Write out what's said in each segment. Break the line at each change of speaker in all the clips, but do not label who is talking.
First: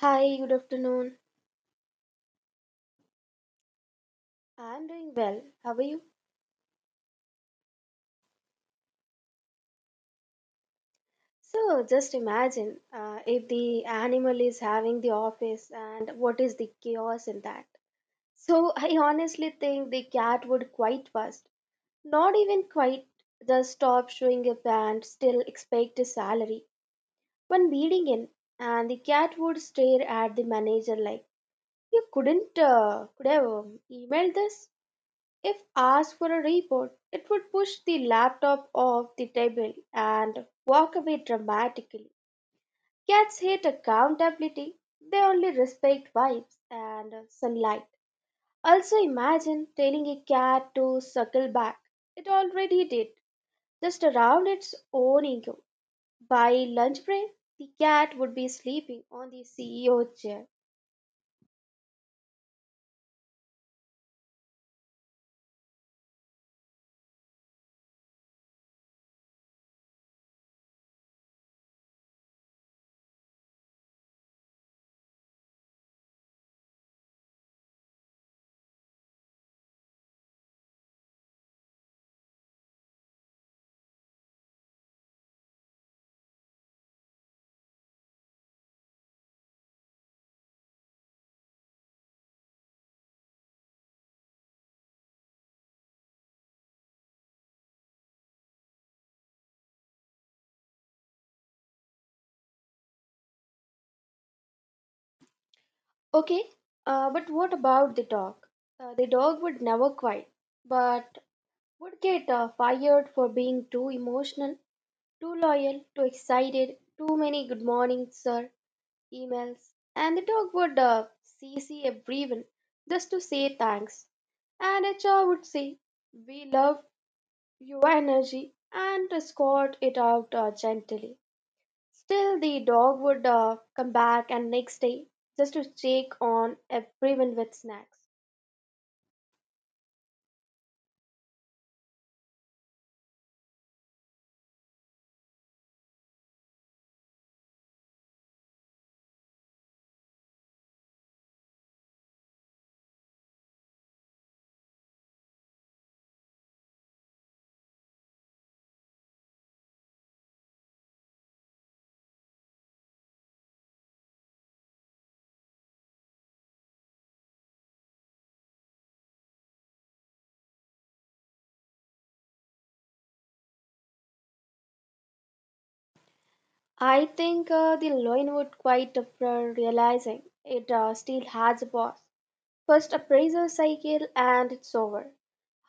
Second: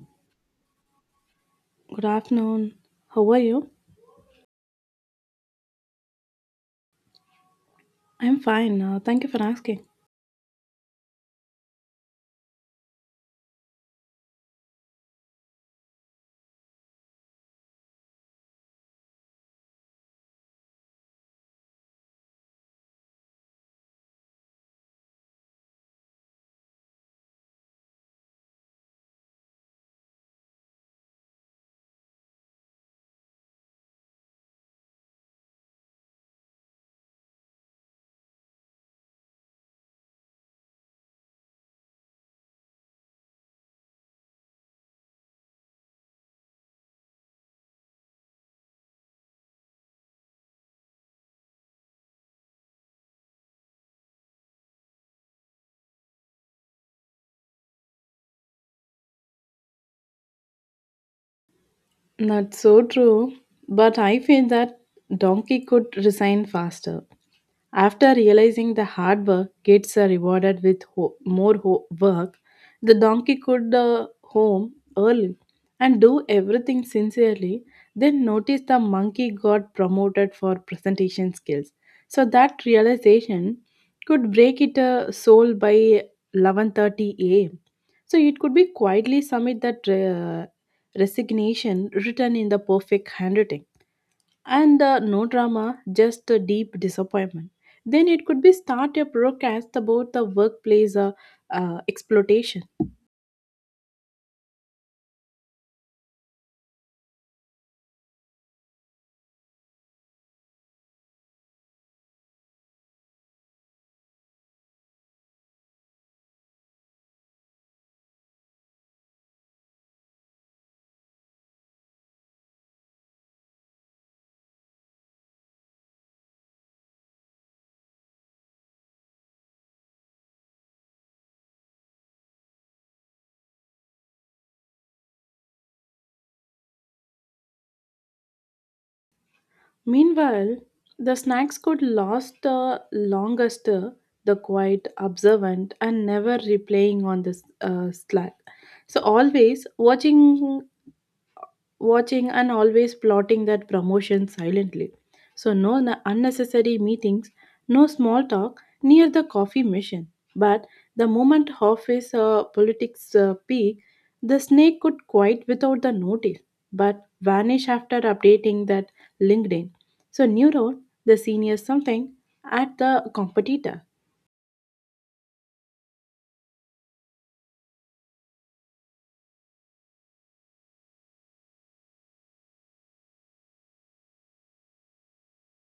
Hi, good afternoon.
Good afternoon. How are you?
I'm doing well. How are you?
I'm fine. Thank you for asking.
So, just imagine if the animal is having the office and what is the chaos in that. So, I honestly think the cat would quite fast. Not even quite, just stop showing up and still expect a salary. One beating in, and the cat would stare at the manager like, you couldn't, could have emailed this? If asked for a report, it would push the laptop off the table and walk away dramatically. Cats hate accountability, they only respect vibes and sunlight. Also, imagine telling a cat to suckle back. It already did, just around its own ego. By lunch break, the cat would be sleeping on the CEO chair.
That's so true. But I feel that Donkey could resign faster. After realizing the hard work gets rewarded with more work, the donkey could home early and do everything sincerely. Then notice the monkey got promoted for presentation skills. So that realization could break it soul by 11:30 a.m. So it could be quietly submit that resignation written in the perfect handwriting and no drama, just a deep disappointment. Then it could be start a broadcast about the workplace exploitation.
Okay, but what about the dog? The dog would never quiet but would get fired for being too emotional, too loyal, too excited, too many good morning, sir, emails, and the dog would CC everyone just to say thanks. And HR would say, we love your energy and escort it out gently. Still, the dog would come back and next day just to check on everyone with snacks.
Meanwhile, the snacks could last the longest, the quiet, observant, and never replaying on the slack. So always watching and always plotting that promotion silently. So, no unnecessary meetings, no small talk near the coffee machine. But the moment office politics peak, the snake could quit without the notice, but vanish after updating that LinkedIn. So, new role, the senior something at the competitor.
I think the loan would quite after realizing it still has a boss. First appraisal cycle and it's over.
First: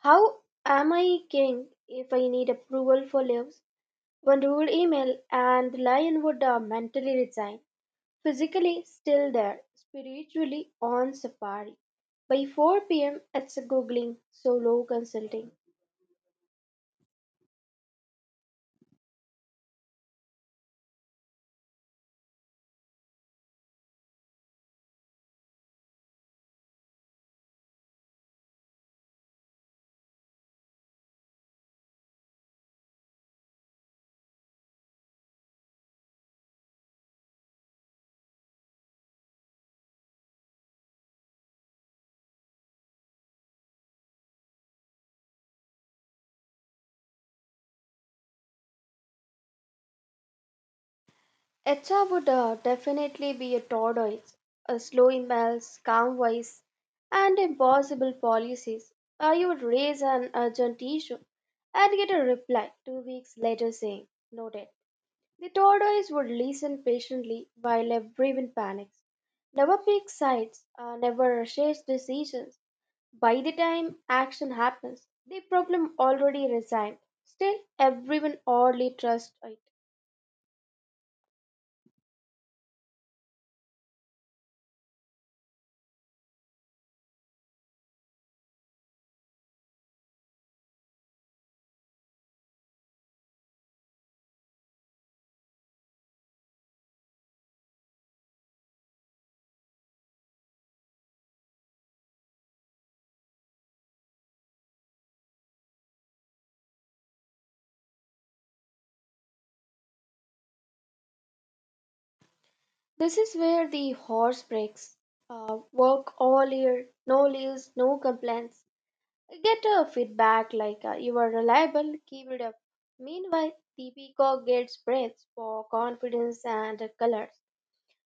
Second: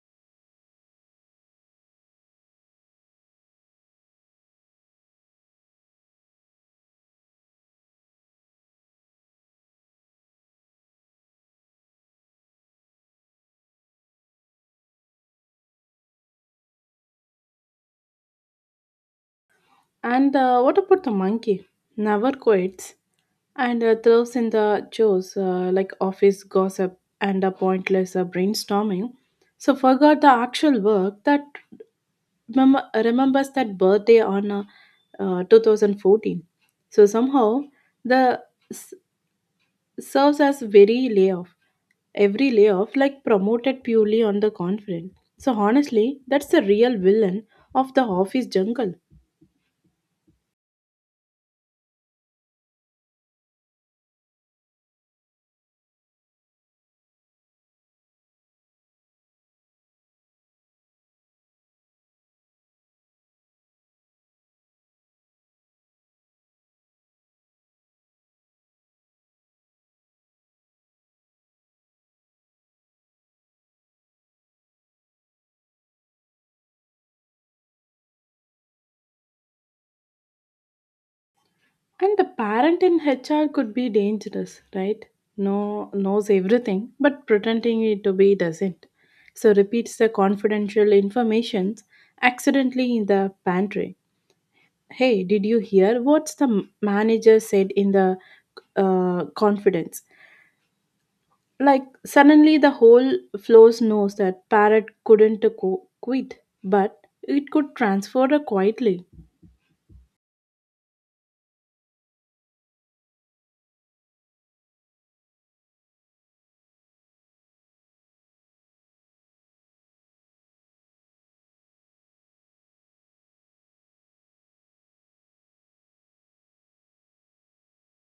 How am I king if I need approval for leaves? One rude email and the lion would mentally resign. Physically still there, spiritually on safari. By 4 p.m., it's a googling, solo consulting.
And what about the monkey? Never quits and throws in the chores like office gossip and a pointless brainstorming. So forgot the actual work that remembers that birthday on 2014. So somehow the s- serves as very layoff, every layoff like promoted purely on the confident. So honestly, that's the real villain of the office jungle.
HR would definitely be a tortoise, a slow emails, calm voice, and impossible policies. You would raise an urgent issue and get a reply 2 weeks later saying, noted. The tortoise would listen patiently while everyone panics. Never picks sides, never shares decisions. By the time action happens, the problem already resigned. Still, everyone oddly trusts it.
And the parent in HR could be dangerous, right? No knows everything, but pretending it to be doesn't. So repeats the confidential informations accidentally in the pantry. Hey, did you hear what's the manager said in the confidence? Like suddenly the whole floors knows that parrot couldn't quit, but it could transfer her quietly.
This is where the horse breaks. Work all year, no leaves, no complaints. Get a feedback like you are reliable, keep it up. Meanwhile, the peacock gets praise for confidence and colors.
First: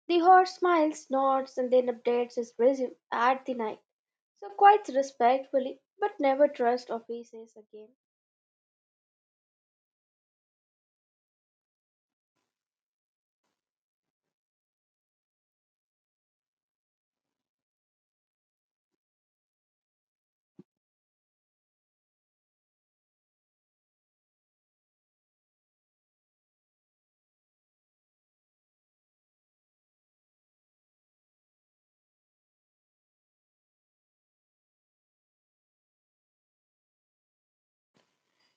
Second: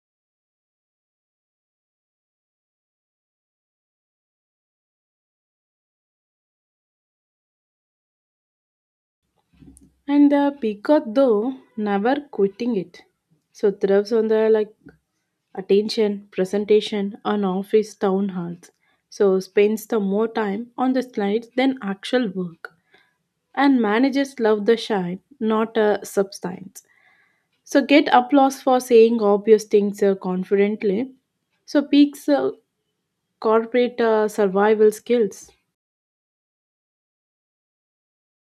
The horse smiles, nods, and then updates his resume at the night. So, quite respectfully, but never trust offices again.
And the peacock, though, never quitting it. So thrives on the like attention, presentation, on office town halls. So spends the more time on the slides than actual work. And managers love the shine, not a substance. So get applause for saying obvious things confidently. So peaks corporate survival skills.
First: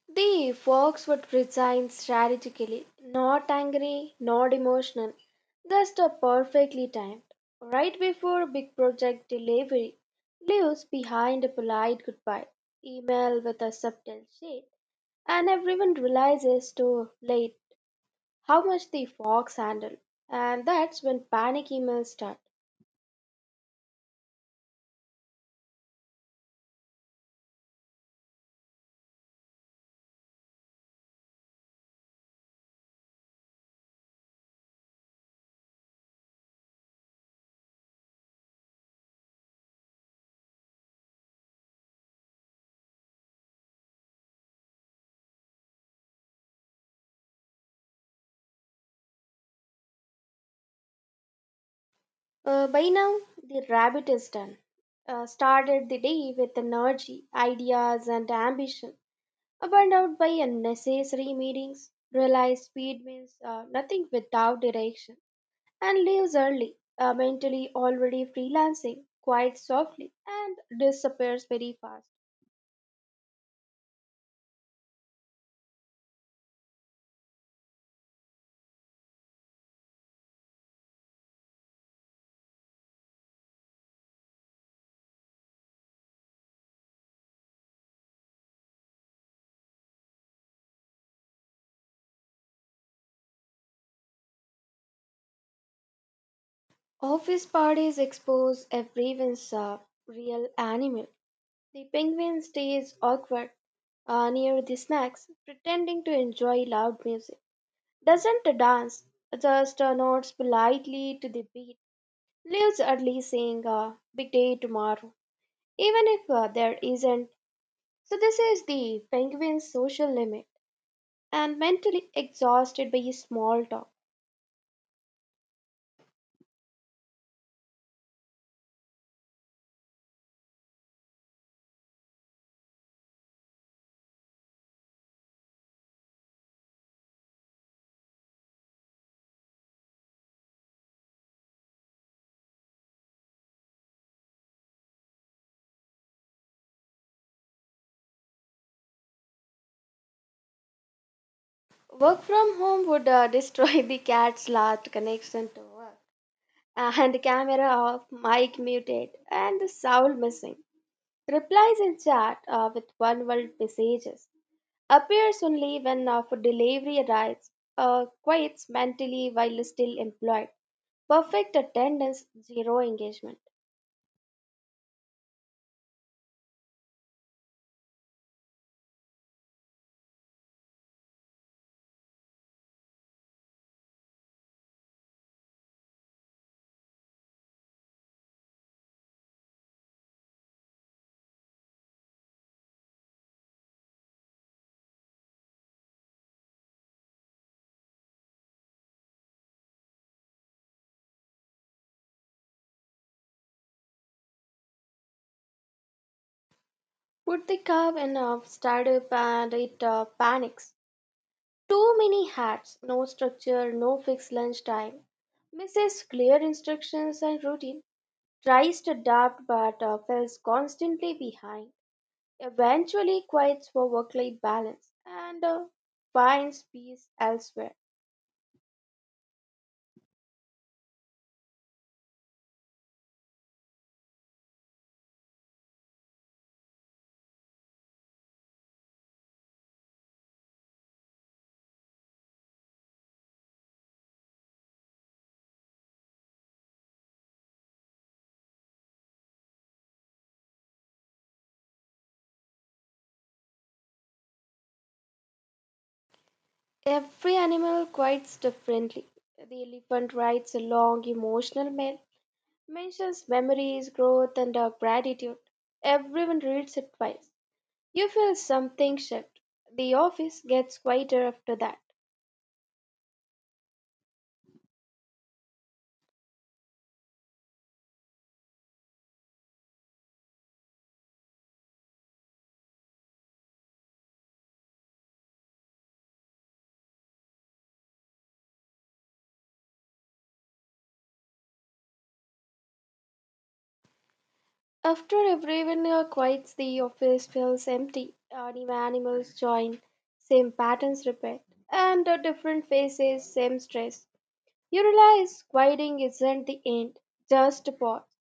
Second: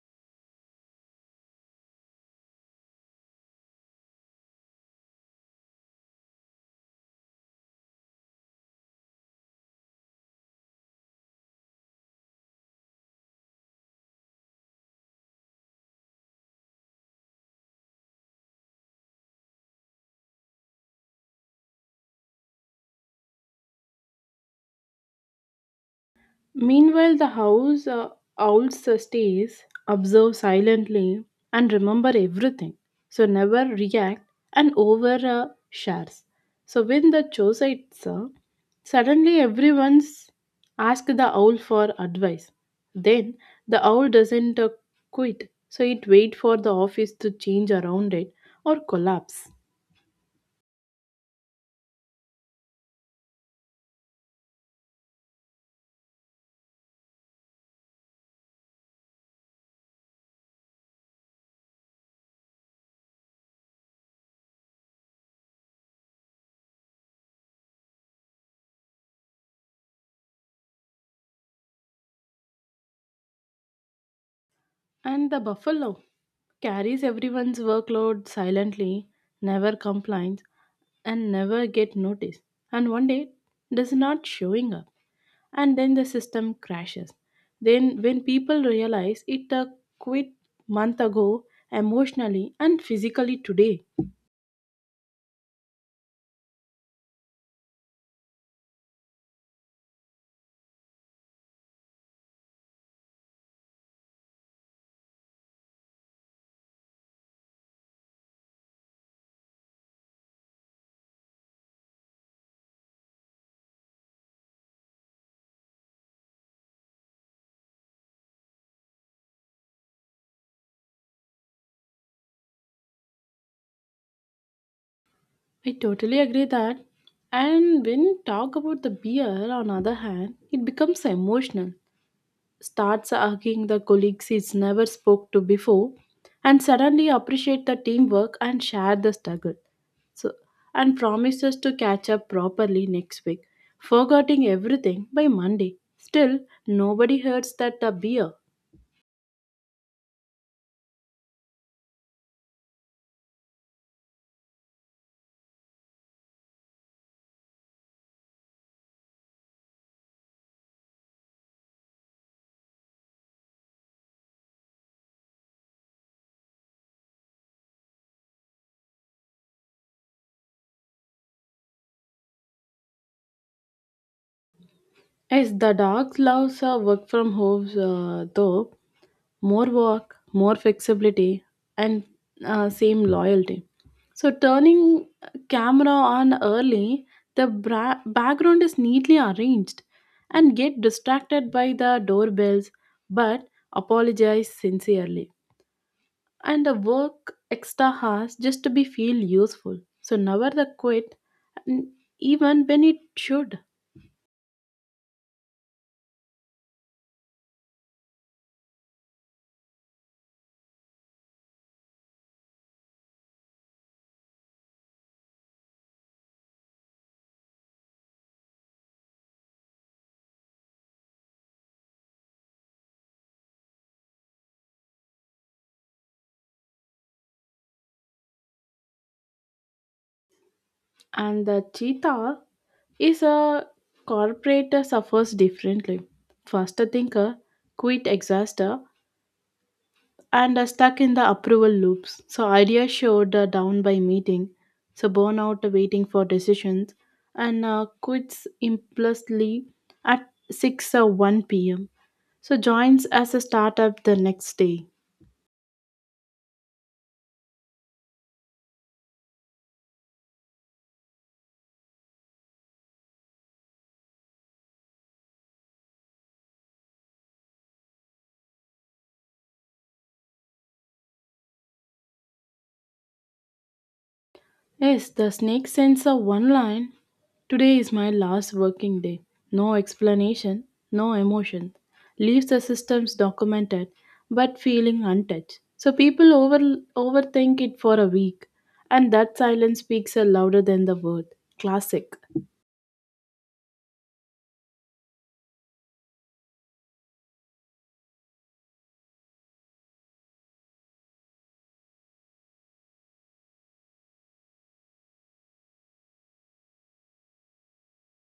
The fox would resign strategically, not angry, not emotional, just a perfectly timed, right before big project delivery, leaves behind a polite goodbye, email with a subtle shade, and everyone realizes too late how much the fox handled, and that's when panic emails start.
Meanwhile, the house owls stays, observe silently, and remember everything. So never react and over shares. So when the choosites, suddenly everyone's ask the owl for advice. Then the owl doesn't quit, so it wait for the office to change around it or collapse.
By now, the rabbit is done. Started the day with energy, ideas, and ambition. Burned out by unnecessary meetings, realize speed means nothing without direction, and leaves early, mentally already freelancing quite softly, and disappears very fast.
And the buffalo carries everyone's workload silently, never complains, and never get noticed. And one day does not showing up. And then the system crashes. Then when people realize it quit month ago emotionally and physically today.
Office parties expose everyone's real animal. The penguin stays awkward near the snacks, pretending to enjoy loud music. Doesn't dance, just nods politely to the beat. Leaves early saying, big day tomorrow, even if there isn't. So, this is the penguin's social limit and mentally exhausted by small talk.
I totally agree that. And when talk about the beer on other hand, it becomes emotional starts hugging the colleagues he's never spoke to before and suddenly appreciate the teamwork and share the struggle so and promises to catch up properly next week forgetting everything by Monday still nobody hears that the beer.
Work from home would destroy the cat's last connection to work. And the camera off, mic muted, and the sound missing. Replies in chat with one word messages. Appears only when food delivery arrives. Quiets mentally while still employed. Perfect attendance, zero engagement.
Yes, the dog loves work from home though more work, more flexibility, and same loyalty. So, turning camera on early, the background is neatly arranged and get distracted by the doorbells, but apologize sincerely. And the work extra hours just to be feel useful. So, never the quit, n- even when it should.
Put the calf in a startup and it panics. Too many hats, no structure, no fixed lunch time. Misses clear instructions and routine. Tries to adapt but falls constantly behind. Eventually quits for work life balance and finds peace elsewhere.
And the cheetah is a corporate suffers differently. Faster thinker, quit exhauster, and are stuck in the approval loops. So ideas showed down by meeting, so burnout waiting for decisions, and quits impulsively at 6 or 1 p.m. So joins as a startup the next day.
Every animal quits differently. The elephant writes a long emotional mail, mentions memories, growth, and gratitude. Everyone reads it twice. You feel something shift. The office gets quieter after that.
Yes, the snake sends a one line. Today is my last working day. No explanation, no emotion. Leaves the systems documented, but feeling untouched. So people overthink it for a week, and that silence speaks a louder than the word. Classic.
After everyone quiets, the office feels empty. New animals join, same patterns repeat, and different faces, same stress. You realize quieting isn't the end, just a pause.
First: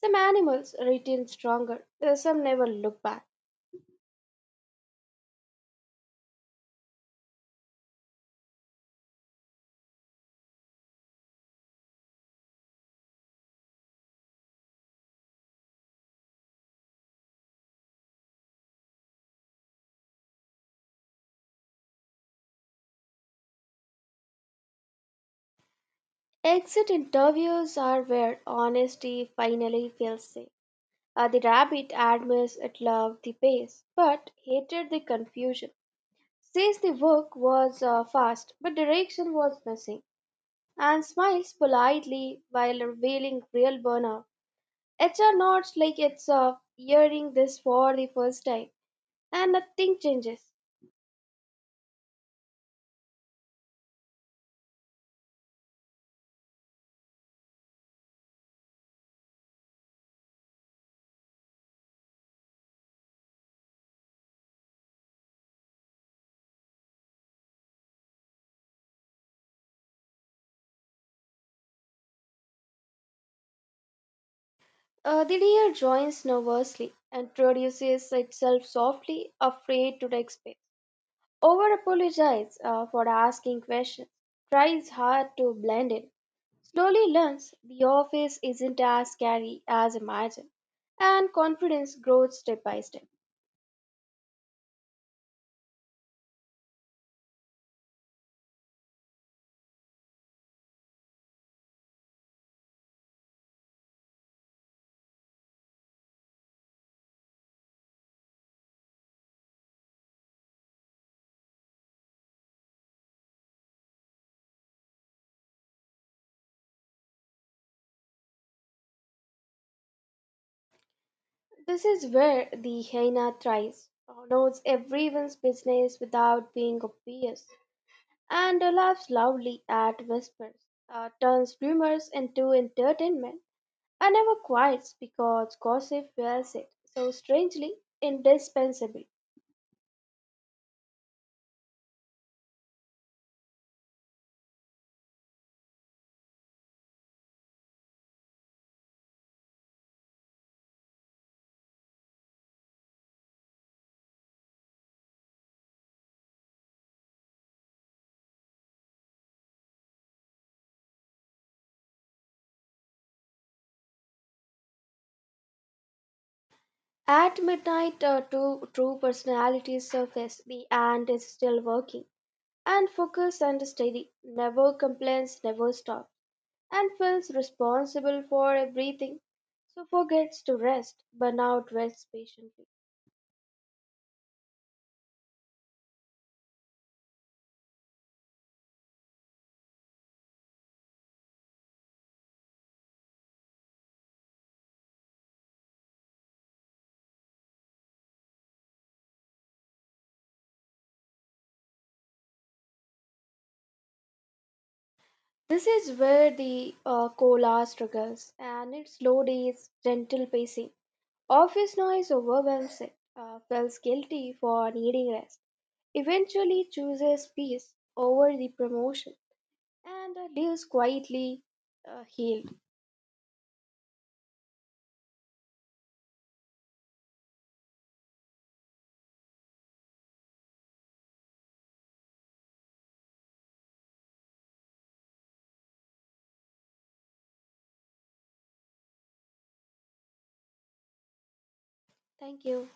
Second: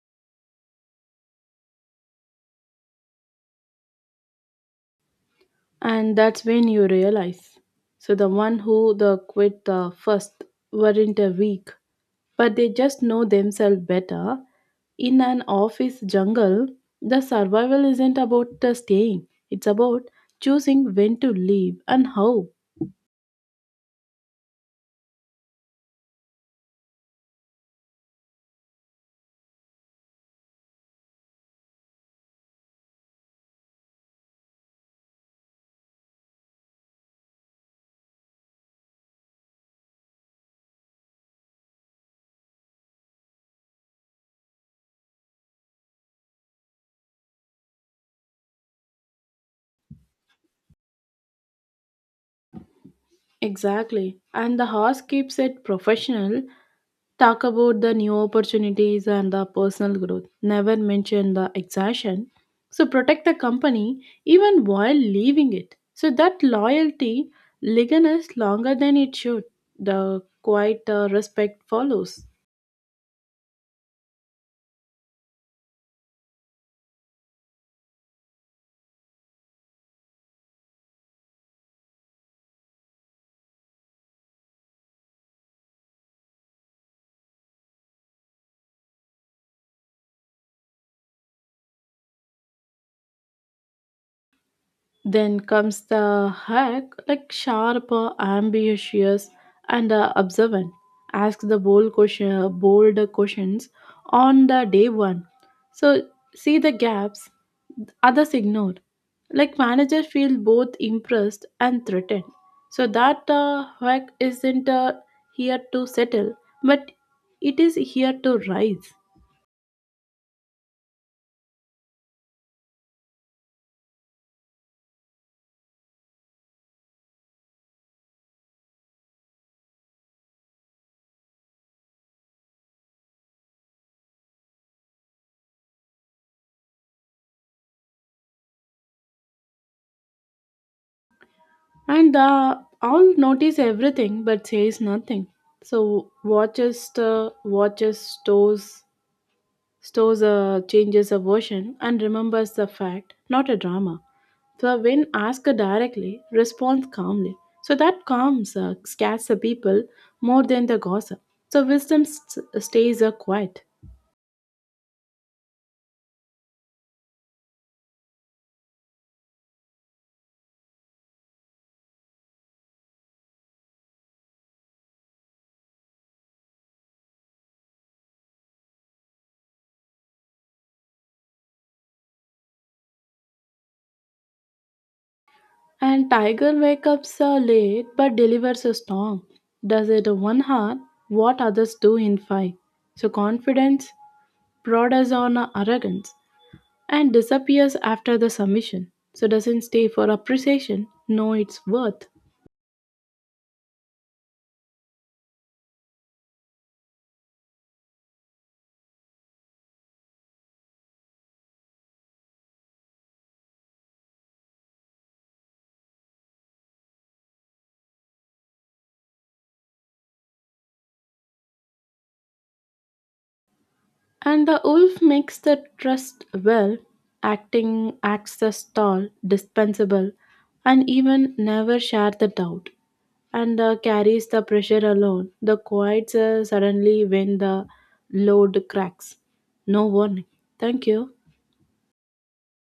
Some animals return stronger, some never look back.
And that's when you realize. So the one who the quit the first weren't a weak, but they just know themselves better. In an office jungle, the survival isn't about the staying, it's about choosing when to leave and how.
Exit interviews are where honesty finally feels safe. The rabbit admires it loved the pace, but hated the confusion. Says the work was fast, but direction was missing, and smiles politely while revealing real burnout. HR nods like it's hearing this for the first time, and nothing changes.
Exactly. And the horse keeps it professional, talk about the new opportunities and the personal growth, never mention the exhaustion. So protect the company even while leaving it. So that loyalty lingers longer than it should. The quiet respect follows.
The deer joins nervously, introduces itself softly, afraid to take space. Over apologizes for asking questions, tries hard to blend in, slowly learns the office isn't as scary as imagined, and confidence grows step by step.
Then comes the hack, like sharp, ambitious, and observant. Ask the bold bold questions on the day one. So see the gaps others ignore. Like manager feel both impressed and threatened. So that hack isn't here to settle, but it is here to rise.
This is where the hyena thrives, knows everyone's business without being obvious, and laughs loudly at whispers, turns rumors into entertainment, and never quiets because gossip wears it so strangely indispensable.
And all notice everything but says nothing. So watches the watches stores changes a version and remembers the fact, not a drama. So when asked directly, responds calmly. So that calms scares the people more than the gossip. So wisdom stays quiet.
At midnight, two true personalities surface. The ant is still working and focused and steady, never complains, never stops, and feels responsible for everything, so forgets to rest. Burnout waits patiently.
And tiger wakes up late but delivers a storm. Does it one heart what others do in five. So confidence brought us on our arrogance, and disappears after the submission, so doesn't stay for appreciation, know its worth.
This is where the cola struggles, and its slow days, gentle pacing. Office noise overwhelms it, feels guilty for needing rest, eventually chooses peace over the promotion, and lives quietly healed.
And the wolf makes the trust well, acting acts as tall, dispensable, and even never share the doubt. And carries the pressure alone. The quiets suddenly when the load cracks. No warning. Thank you.
Thank you.